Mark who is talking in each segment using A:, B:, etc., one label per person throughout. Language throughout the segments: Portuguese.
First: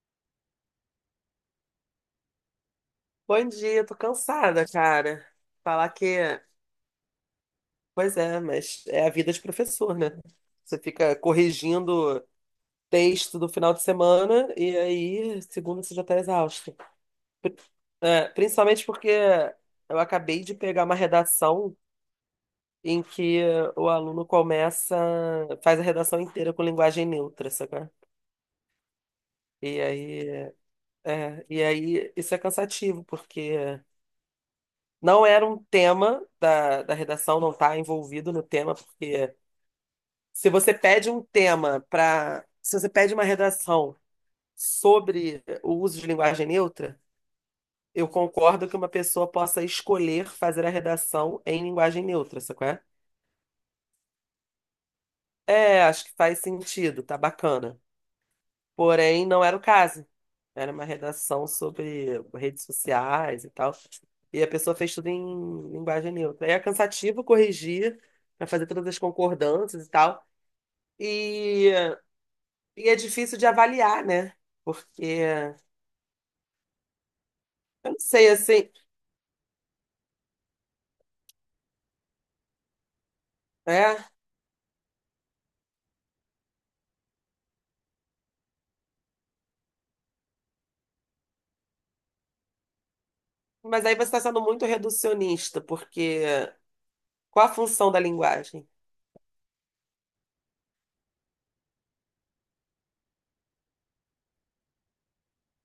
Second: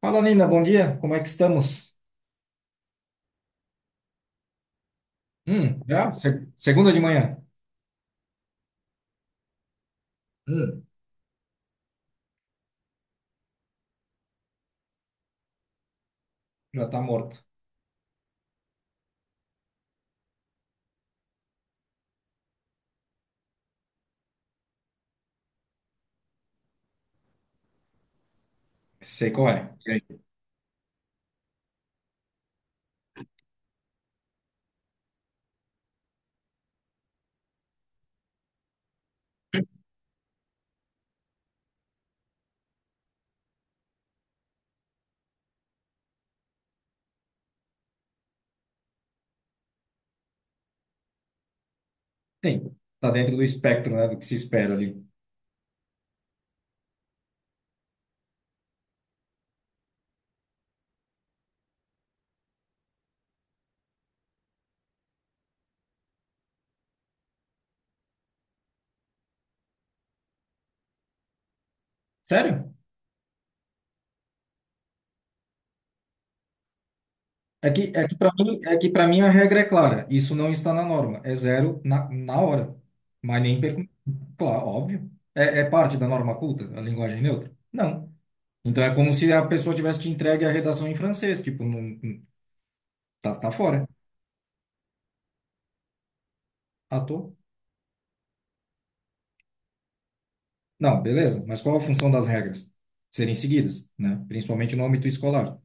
A: Fala, Nina, bom dia. Como é que estamos?
B: Bom dia, tô cansada, cara. Falar que,
A: Já? Segunda de manhã.
B: Pois é, mas é a vida de professor, né? Você
A: Hum,
B: fica corrigindo texto do final de semana e aí, segunda, você já tá exausto.
A: já tá morto.
B: Pri- Principalmente porque eu acabei de pegar uma redação em que o aluno começa, faz a redação inteira com linguagem neutra, sabe?
A: Sei qual é.
B: E
A: E aí?
B: aí, e aí isso é cansativo, porque não era um tema da redação, não está envolvido no tema, porque se você pede um tema para. se você pede uma redação sobre o uso de linguagem neutra, eu concordo que uma pessoa possa escolher fazer a redação em linguagem neutra, sacou?
A: Sim, tá dentro do espectro, né, do que se espera ali.
B: Acho que faz sentido, tá bacana. Porém, não era o caso. Era uma redação sobre redes sociais e tal. E a pessoa fez tudo em linguagem neutra. Aí é cansativo corrigir, para fazer todas as concordâncias e tal. E,
A: Sério?
B: e é difícil de avaliar, né? Porque
A: É que,
B: eu não
A: é que
B: sei,
A: para mim,
B: assim,
A: a regra é clara. Isso não está na norma. É zero na hora. Mas nem pergunta.
B: é.
A: Claro, óbvio. É parte da norma culta, a linguagem neutra? Não. Então é como se a pessoa tivesse te entregue a redação em francês. Tipo, tá, tá
B: Mas
A: fora.
B: aí você está sendo muito reducionista, porque
A: Ah, tô.
B: qual a função da linguagem?
A: Não, beleza, mas qual a função das regras? Serem seguidas, né? Principalmente no âmbito escolar.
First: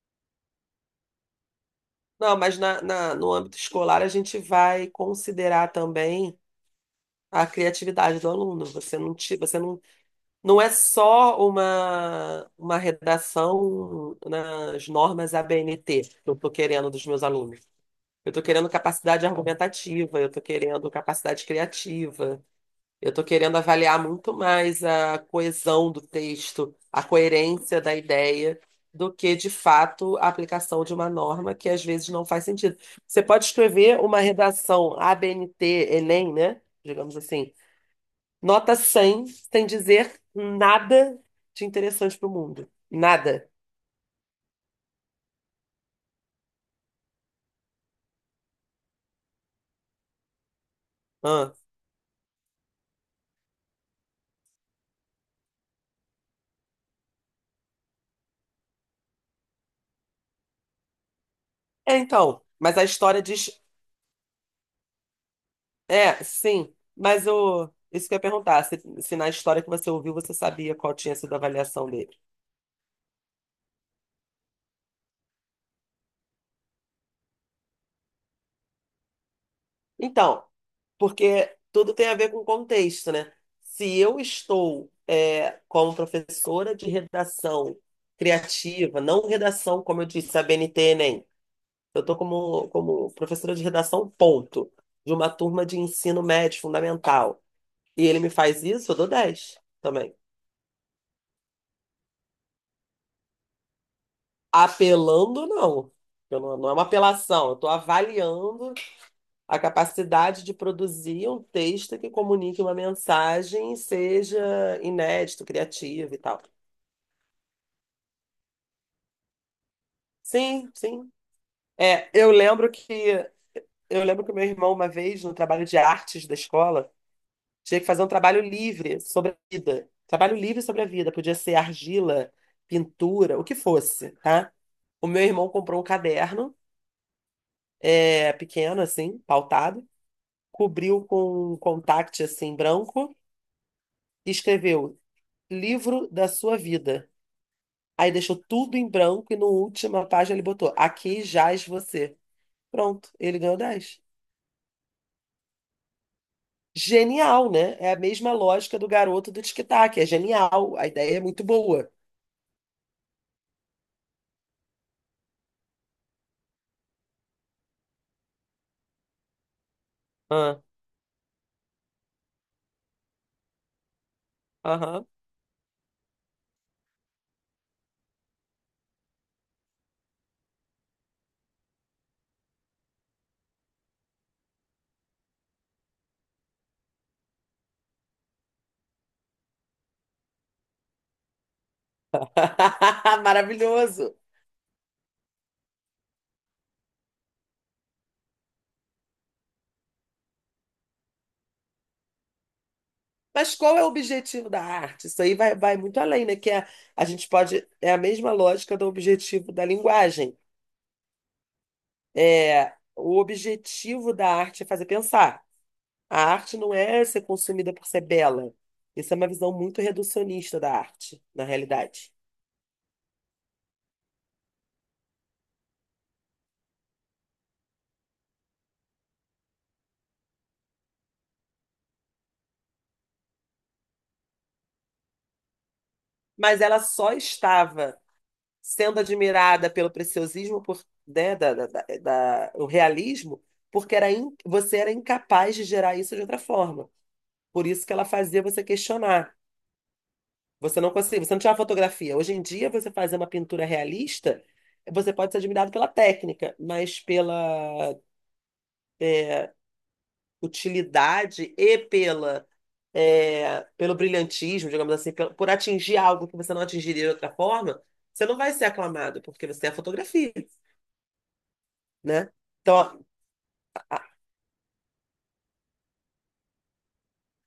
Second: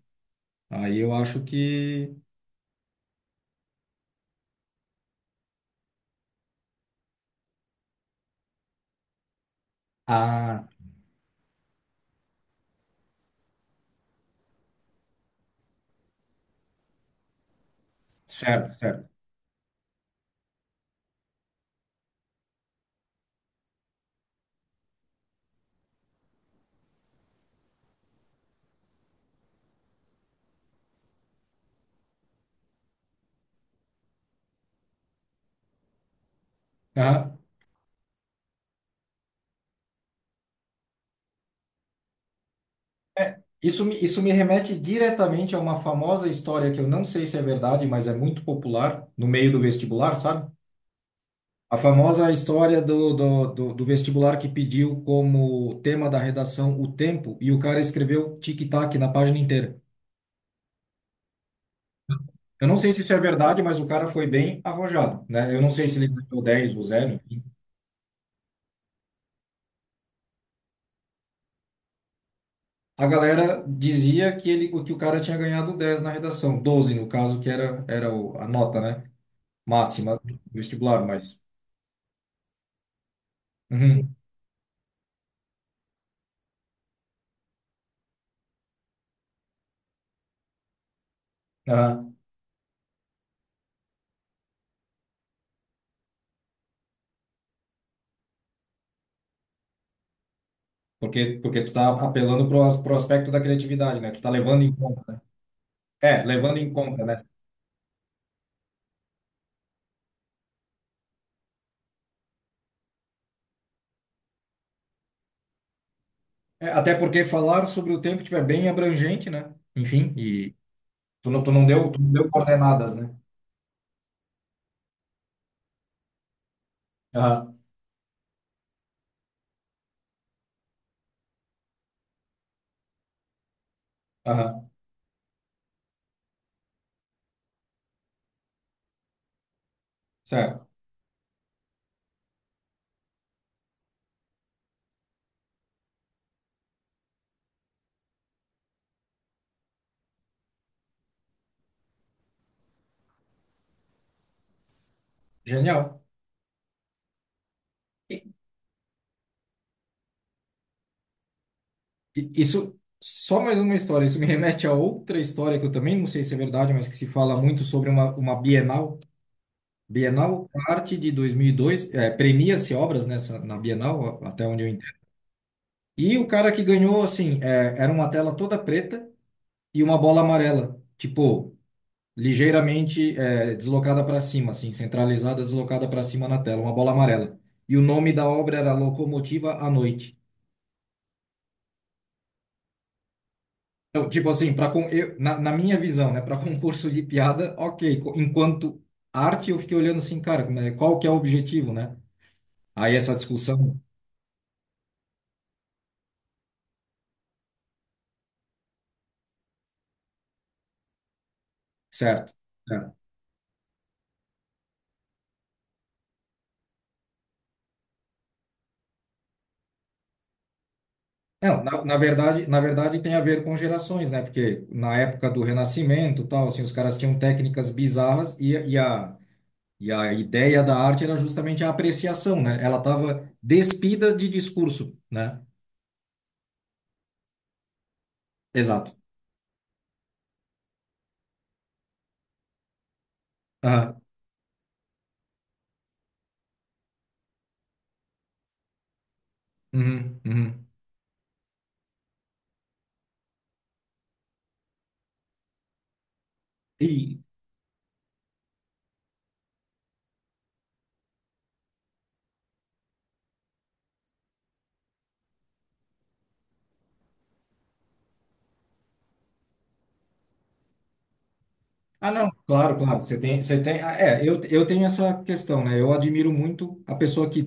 A: Aí eu acho que.
B: Não, mas no âmbito escolar a gente vai considerar também a criatividade do aluno. Você não, ti- você não Não
A: Ah,
B: é só uma redação nas normas ABNT que eu estou querendo dos meus alunos. Eu estou querendo
A: certo, certo.
B: capacidade argumentativa, eu estou querendo capacidade criativa, eu estou querendo avaliar muito mais a coesão do texto, a coerência da ideia, do que, de fato, a aplicação de uma norma que às vezes não faz sentido. Você pode escrever uma redação ABNT, Enem, né? Digamos
A: Aham.
B: assim. Nota 100 sem dizer nada de interessante pro mundo.
A: É,
B: Nada.
A: isso me remete diretamente a uma famosa história que eu não sei se é verdade, mas é muito popular no meio do vestibular, sabe?
B: Hã?
A: A famosa história do vestibular que pediu como tema da redação o tempo e o cara escreveu tic-tac na página inteira.
B: É, então,
A: Eu não
B: mas a
A: sei se isso é
B: história diz.
A: verdade, mas o cara foi bem arrojado, né? Eu não sei se ele
B: É,
A: ganhou
B: sim,
A: 10 ou zero.
B: mas isso que eu ia perguntar, se na história que você ouviu você sabia qual tinha sido a avaliação dele.
A: A galera dizia que ele, que o cara tinha ganhado 10 na redação, 12 no caso, que a nota, né? Máxima do
B: Então,
A: vestibular, mas.
B: porque tudo tem a ver com contexto, né? Se
A: Uhum,
B: eu estou, como professora de redação criativa, não redação, como eu disse, a BNT, Enem, eu
A: aham.
B: estou como professora de redação, ponto, de uma turma de ensino médio fundamental. E ele me faz isso, eu dou 10 também.
A: Porque tu tá apelando pro, pro aspecto da criatividade, né? Tu tá levando em conta, né?
B: Apelando, não.
A: É,
B: Eu
A: levando
B: não, não
A: em
B: é uma
A: conta, né?
B: apelação, eu estou avaliando a capacidade de produzir um texto que comunique uma mensagem, seja inédito, criativo e tal.
A: É, até porque falar sobre o tempo tipo, é bem abrangente, né? Enfim, e
B: Sim, sim.
A: tu não, tu não deu, tu
B: É,
A: não deu
B: eu lembro
A: coordenadas, né?
B: que eu lembro que meu irmão, uma vez, no trabalho de artes da escola,
A: Aham,
B: tinha que fazer um trabalho livre sobre a vida. Trabalho livre sobre a vida. Podia ser argila, pintura, o que fosse, tá?
A: aham,
B: O meu irmão comprou um caderno, pequeno, assim, pautado,
A: certo.
B: cobriu com um contact, assim, branco, e escreveu livro da sua vida. Aí deixou tudo em branco e na última página ele botou aqui jaz você. Pronto, ele ganhou 10.
A: Genial.
B: Genial, né? É a mesma lógica do garoto do tic-tac. É genial, a ideia é muito boa.
A: Isso, só mais uma história. Isso me remete a outra história que eu também não sei se é verdade, mas que se fala muito sobre uma Bienal. Bienal,
B: Ah,
A: arte de 2002, é, premia-se obras nessa, na Bienal, a- até onde eu entendo.
B: aham.
A: E o cara que ganhou, assim, é, era uma tela toda preta e uma bola amarela, tipo, ligeiramente é, deslocada para cima, assim, centralizada, deslocada para cima na tela, uma bola amarela. E o nome da obra era Locomotiva à Noite. Então,
B: Maravilhoso.
A: tipo assim, para eu, na minha visão, né, para concurso de piada, ok. Enquanto arte, eu fiquei olhando assim, cara, qual que é o objetivo, né? Aí essa
B: Mas qual
A: discussão,
B: é o objetivo da arte? Isso aí vai muito além, né? Que é, a gente pode. É a mesma lógica do objetivo da linguagem.
A: certo?
B: É,
A: Certo.
B: o objetivo da arte é fazer pensar. A arte não é ser consumida por ser bela. Isso é uma visão muito reducionista da arte, na
A: Não, na, na
B: realidade.
A: verdade, na verdade tem a ver com gerações, né? Porque na época do Renascimento, tal, assim, os caras tinham técnicas bizarras e a ideia da arte era justamente a apreciação, né? Ela estava despida de discurso, né?
B: Mas ela só estava
A: Exato.
B: sendo admirada pelo preciosismo, por, né, da o realismo, porque
A: Aham.
B: você era incapaz de gerar isso de outra forma. Por isso que ela fazia você questionar.
A: Uhum, uhum.
B: Você não conseguia, você não tinha uma fotografia. Hoje em dia, você fazer uma pintura realista, você pode ser admirado pela técnica, mas
A: E
B: pela utilidade e pelo brilhantismo, digamos assim, por atingir algo que você não atingiria de outra forma, você não vai ser aclamado, porque você é a fotografia,
A: ah, não,
B: né? Então,
A: claro, claro.
B: ó,
A: É, eu tenho essa questão, né? Eu admiro muito a pessoa que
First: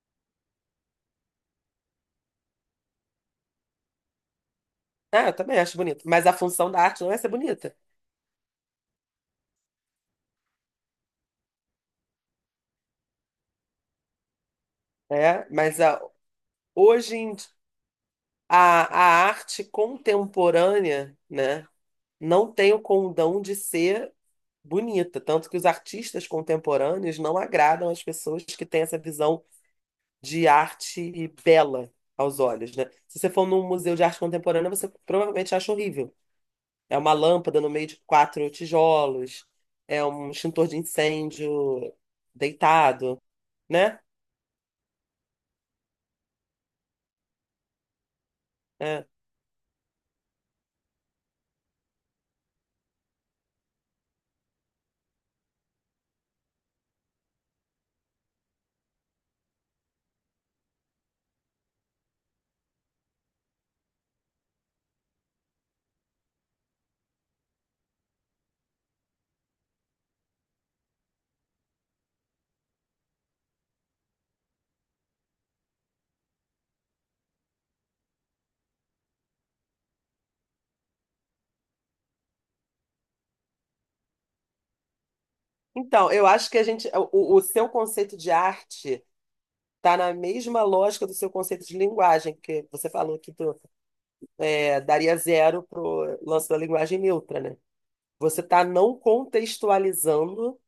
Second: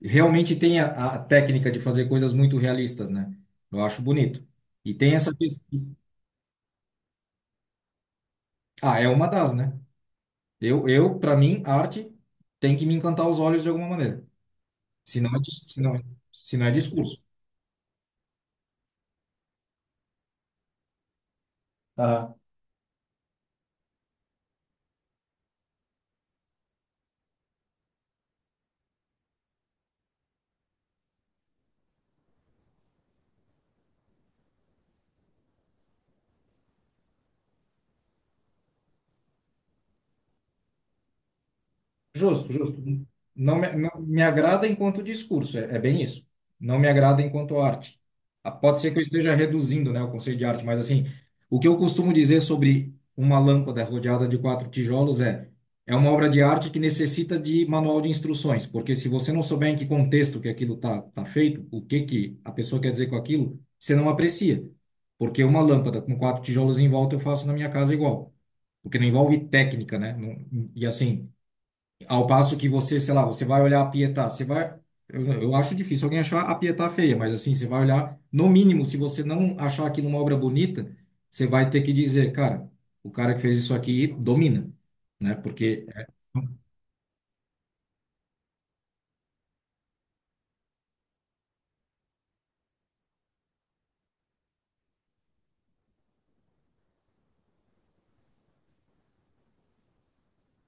A: realmente tem a técnica de fazer coisas muito realistas, né? Eu acho bonito. E tem
B: eu
A: essa.
B: também
A: ques-
B: acho bonito, mas a função da arte não é ser bonita,
A: Ah, é uma das, né? Eu para mim, arte tem que me encantar os olhos de alguma maneira. Se não é,
B: né?
A: dis- se
B: Mas
A: não,
B: a,
A: se não é
B: hoje
A: discurso.
B: em di- a, a arte contemporânea, né? Não tem o condão de ser bonita. Tanto que os artistas contemporâneos não agradam as pessoas que têm essa visão de arte bela aos olhos, né? Se você for num museu de arte contemporânea, você provavelmente acha horrível. É uma lâmpada no meio de quatro tijolos, é um extintor de incêndio
A: Justo, justo.
B: deitado,
A: Não me, não
B: né?
A: me agrada enquanto discurso, é, é bem isso. Não me agrada enquanto arte. Ah, pode ser que eu
B: É.
A: esteja reduzindo, né, o conceito de arte, mas assim, o que eu costumo dizer sobre uma lâmpada rodeada de quatro tijolos é, é uma obra de arte que necessita de manual de instruções, porque se você não souber em que contexto que aquilo tá feito, o que que a pessoa quer dizer com aquilo, você não aprecia. Porque uma lâmpada com quatro tijolos em volta eu faço na minha casa igual, porque não envolve técnica, né? Não- e assim, ao passo que você, sei lá, você vai olhar a Pietá, você vai. Eu acho difícil alguém achar a Pietá feia, mas assim, você vai olhar, no mínimo, se você não achar aqui uma obra bonita, você vai ter que dizer, cara, o cara que fez isso aqui domina, né? Porque.
B: Então, eu acho que o seu conceito de arte está na mesma lógica do seu conceito de linguagem, que você falou aqui, daria 0 pro lance da linguagem neutra, né? Você está não contextualizando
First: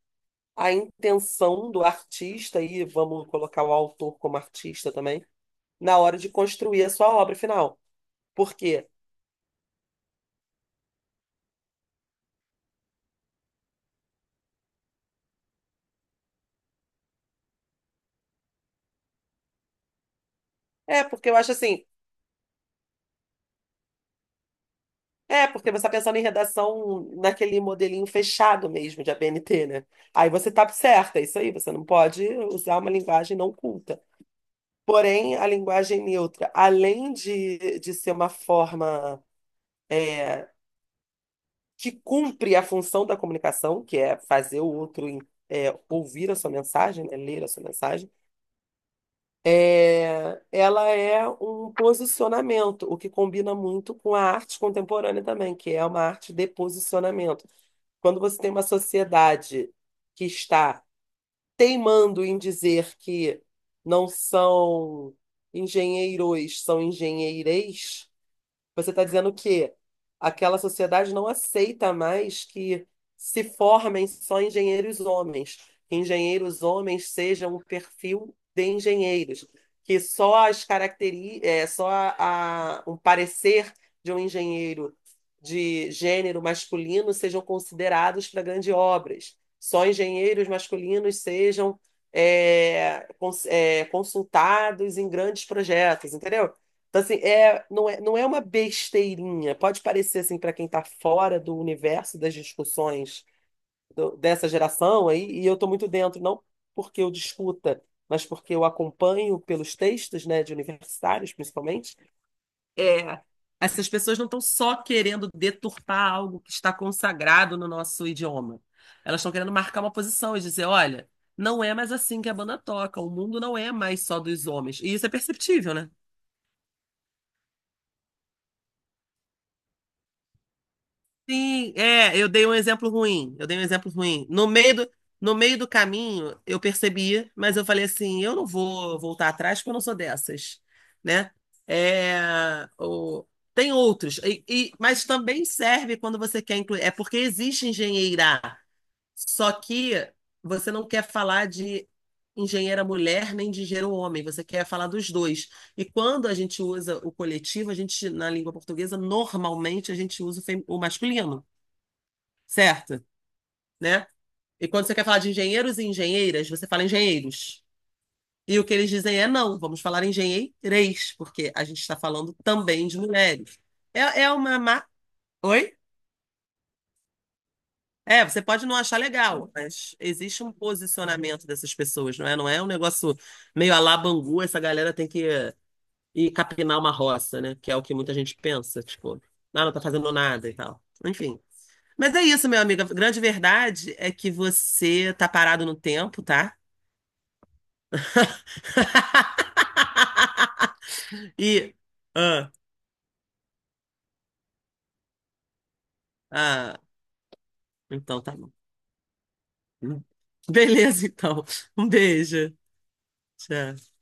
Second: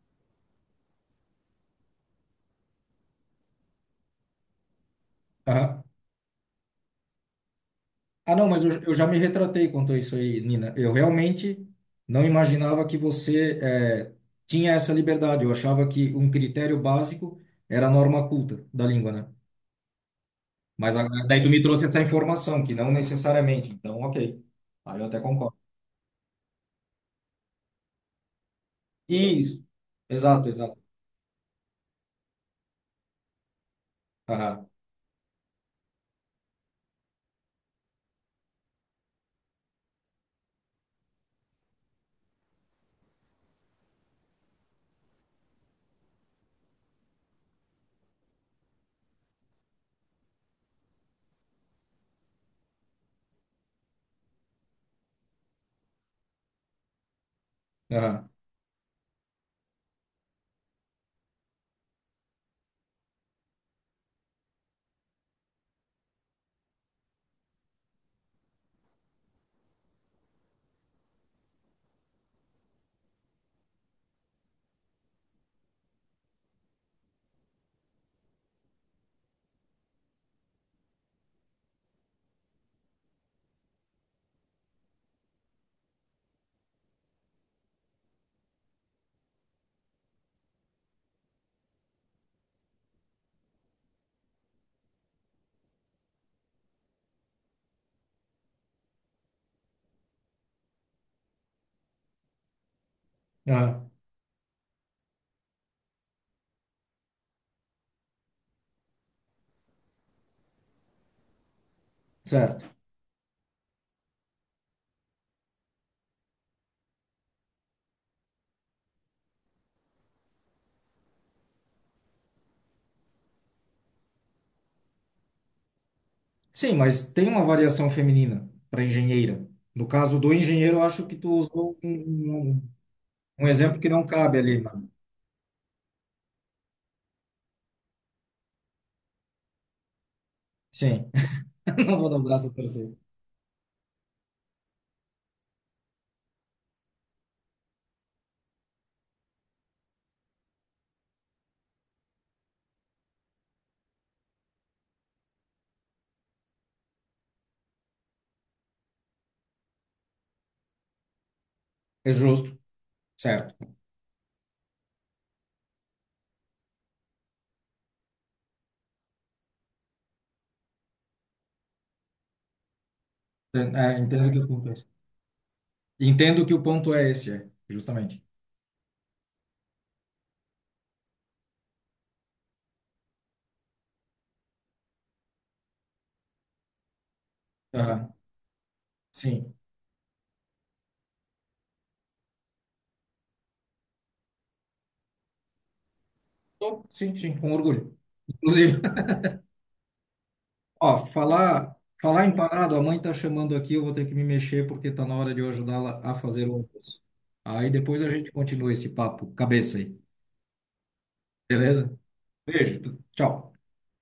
B: a intenção do artista, e vamos colocar o autor como artista também,
A: Ah,
B: na hora de construir a sua obra final.
A: não,
B: Por
A: mas eu,
B: quê?
A: eu já me retratei quanto a isso aí, Nina. Eu realmente não imaginava que você tinha essa liberdade. Eu achava que um critério básico era a norma culta da língua, né?
B: É, porque eu
A: Daí tu
B: acho
A: me
B: assim,
A: trouxe essa informação, que não necessariamente. Então, ok. Aí eu até
B: é,
A: concordo.
B: porque você está pensando em redação naquele modelinho fechado mesmo de
A: Isso.
B: ABNT, né? Aí
A: Exato,
B: você tá
A: exato.
B: certa, é isso aí, você não pode usar uma linguagem não culta.
A: Aham,
B: Porém, a linguagem neutra, além de ser uma forma que cumpre a função da comunicação, que é fazer o outro ouvir a sua mensagem, né, ler a sua mensagem, ela é um posicionamento, o que combina muito com a arte contemporânea também, que é uma arte de posicionamento. Quando
A: aham,
B: você tem uma sociedade que está teimando em dizer que não são engenheiros, são engenheireis, você está dizendo que aquela sociedade não aceita mais que se formem só engenheiros homens, que engenheiros homens sejam o perfil de engenheiros, que só as caracteri é, só a- um parecer de um engenheiro de gênero masculino sejam considerados para grandes obras, só engenheiros masculinos sejam consultados em grandes projetos, entendeu? Então, assim, não é uma besteirinha. Pode parecer, assim, para quem está fora do universo das discussões
A: aham.
B: dessa geração aí, e eu estou muito dentro, não porque eu discuta, mas porque eu acompanho pelos textos, né, de universitários, principalmente.
A: Certo.
B: É, essas pessoas não estão só querendo deturpar algo que está consagrado no nosso idioma. Elas estão querendo marcar uma posição e dizer, olha, não é mais assim que a banda toca, o mundo não é mais só dos homens. E isso é perceptível, né.
A: Sim, mas tem uma variação feminina para engenheira. No caso do engenheiro, eu acho que tu
B: Sim,
A: usou
B: é, eu dei um
A: um-
B: exemplo ruim. Eu
A: um
B: dei um
A: exemplo que
B: exemplo
A: não
B: ruim.
A: cabe
B: No
A: ali,
B: meio
A: mano.
B: do, no meio do caminho, eu percebi, mas eu falei assim, eu não vou voltar atrás porque eu não sou dessas,
A: Sim.
B: né?
A: Não vou dar
B: É,
A: o braço a torcer.
B: tem outros, mas também serve quando você quer incluir. É porque existe engenheira, só que você não quer falar de engenheira mulher nem de engenheiro homem, você quer falar dos dois. E quando a gente usa o coletivo, a gente, na língua portuguesa, normalmente a gente usa o masculino,
A: É justo.
B: certo?
A: Certo.
B: Né? E quando você quer falar de engenheiros e engenheiras, você fala engenheiros. E o que eles dizem é não, vamos falar engenheireis, porque a gente está falando também de mulheres.
A: É, é,
B: É,
A: entendo
B: é
A: que o
B: uma.
A: ponto é esse.
B: ma- Oi?
A: Entendo que o ponto é esse, é,
B: É,
A: justamente.
B: você pode não achar legal, mas existe um posicionamento dessas pessoas, não é? Não é um negócio meio à la Bangu, essa galera tem que ir capinar uma roça, né? Que é o que
A: Aham.
B: muita gente pensa, tipo,
A: Sim.
B: ah, não tá fazendo nada e tal. Enfim. Mas é isso, meu amigo. A grande verdade é que você tá parado no tempo, tá?
A: Tô, sim, sim, com orgulho. Inclusive. Ó,
B: E.
A: falar em
B: Ah,
A: parado, a mãe tá chamando aqui, eu vou ter que me mexer porque tá na hora de eu ajudá-la a fazer o
B: ah,
A: almoço. Aí depois a
B: então
A: gente
B: tá bom.
A: continua esse papo cabeça aí,
B: Beleza, então. Um
A: beleza?
B: beijo.
A: Beijo, tchau.
B: Tchau.